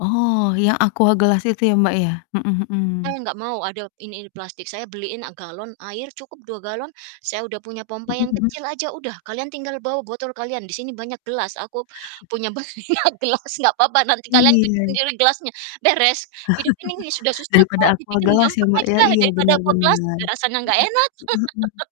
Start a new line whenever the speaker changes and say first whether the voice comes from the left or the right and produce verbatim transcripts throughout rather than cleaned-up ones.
left: Oh, yang aqua gelas itu ya, Mbak, ya? Mhm mhm.
right: Saya nggak mau ada ini ini plastik. Saya beliin a galon air cukup dua galon, saya udah punya pompa
left: Mhm,
right: yang
left: udah.
right: kecil aja udah, kalian tinggal bawa botol kalian, di sini banyak gelas. Aku punya banyak gelas nggak apa-apa nanti kalian cuci
left: Iya.
right: sendiri gelasnya, beres. Hidup ini sudah susah
left: Daripada
right: kok,
left: aqua
right: dibikin
left: gelas ya,
right: gampang
left: Mbak, ya?
right: aja,
left: Iya,
right: daripada
left: benar
right: Aqua gelas,
left: benar.
right: udah rasanya nggak enak.
left: Mhm, mhm mhm.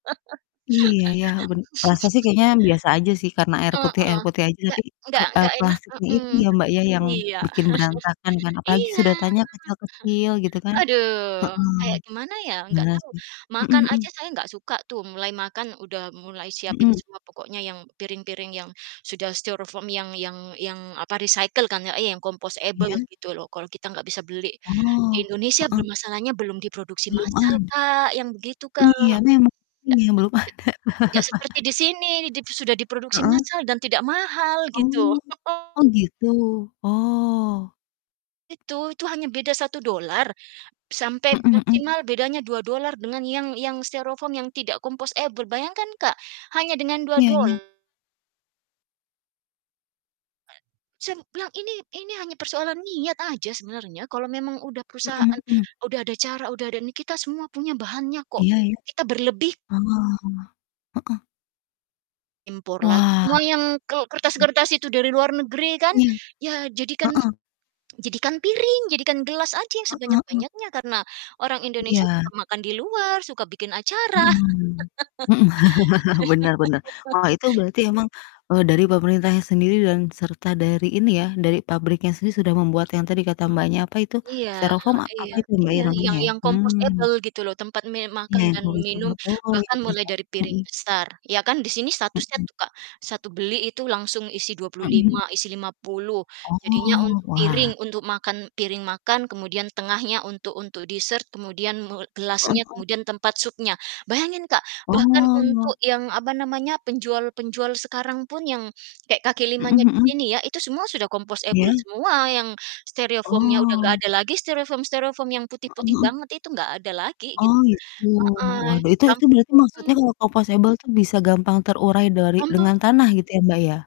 left: Iya ya ben rasa sih kayaknya biasa aja sih, karena air
right: Heeh,
left: putih air putih aja tapi,
right: nggak nggak
left: ker eee,
right: nggak enak
left: plastiknya itu
right: mhm,
left: ya, Mbak,
right: betul,
left: ya yang
right: iya.
left: bikin berantakan kan, apalagi
right: Iya.
left: sedotannya kecil-kecil gitu kan,
right: Aduh,
left: heeh.
right: kayak gimana ya? Nggak
left: Benar
right: tahu.
left: sih, mhm
right: Makan aja
left: mhm.
right: saya nggak suka tuh, mulai makan udah mulai siapin
left: Mhm?
right: semua pokoknya yang, piring-piring yang, sudah styrofoam yang yang yang, apa, recycle kan ya iya yang compostable
left: Iya?
right: gitu loh, kalau kita nggak bisa beli. Di
left: Oh,
right: Indonesia
left: heeh.
right: bermasalahnya belum diproduksi
left: Belum
right: masal,
left: ada
right: Kak, yang begitu, Kak.
left: Iya memang,
right: Ndak
left: ini yang belum ada.
right: itu tidak seperti di sini, dip sudah diproduksi
left: Heeh?
right: massal dan tidak mahal gitu.
left: Oh oh, gitu? Oh.
right: Itu itu hanya beda satu dolar, sampai
left: Mhm mhm.
right: maksimal bedanya dua dolar dengan yang yang styrofoam yang tidak compostable. Bayangkan Kak, hanya dengan dua
left: Iya
right: dol
left: iya.
right: Saya m bilang ini ini hanya persoalan niat aja sebenarnya, kalau memang udah
left: Mhm
right: perusahaan,
left: mhm.
right: udah ada cara, udah ada ini, kita semua punya bahannya kok.
left: Iya iya.
right: Kita berlebih
left: Oh. Heeh.
right: Impor lagi,
left: Wah.
right: semua yang kel
left: Heeh.
right: kertas-kertas itu dari luar negeri kan,
left: Iya.
right: ya jadikan
left: Heeh.
right: jadikan piring, jadikan gelas aja yang
left: Heeh heeh.
right: sebanyak-banyaknya, karena orang Indonesia suka
left: Iya.
right: makan di luar, suka bikin acara.
left: Mhm mhm, benar benar. Wah, itu berarti emang, eee, dari pemerintahnya sendiri dan serta dari ini ya, dari pabriknya sendiri sudah membuat yang tadi kata
right: Hmm,
left: Mbaknya, apa itu,
right: iya
left: serofom apa
right: iya
left: itu, Mbak,
right: iya
left: iramanya
right: yang
left: ya?
right: yang
left: Mmm.
right: compostable gitu loh, tempat me
left: Iya,
right: makan
left: yang
right: dan minum,
left: composable. Oh, iya
right: bahkan mulai
left: bisa,
right: dari piring
left: mhm.
right: besar, iya kan, di sini statusnya
left: Mhm.
right: tuh, Kak, satu beli itu langsung isi dua
left: Mhm mhm.
right: lima, isi lima puluh. Jadinya
left: Oh,
right: untuk piring,
left: wah.
right: untuk makan piring makan, kemudian tengahnya untuk untuk dessert, kemudian me
left: Heeh,
right: gelasnya,
left: kan.
right: kemudian tempat supnya. Bayangin Kak, bahkan untuk
left: Oh.
right: yang, apa namanya, penjual-penjual sekarang pun yang, kayak kaki
left: Mhm
right: limanya di
left: mhm.
right: sini ya, itu semua sudah compostable
left: Iya?
right: semua yang styrofoam-nya udah nggak
left: Oh.
right: ada lagi styrofoam-styrofoam yang
left: Heeh
right: putih-putih
left: heeh.
right: banget itu nggak ada lagi gitu,
left: Oh, gitu.
right: heeh,
left: Waduh, itu
right: kan
left: itu
right: untuk
left: berarti maksudnya
right: hmm.
left: kalau composable tuh bisa gampang terurai dari dengan
right: Bantu
left: tanah gitu ya, Mbak, ya?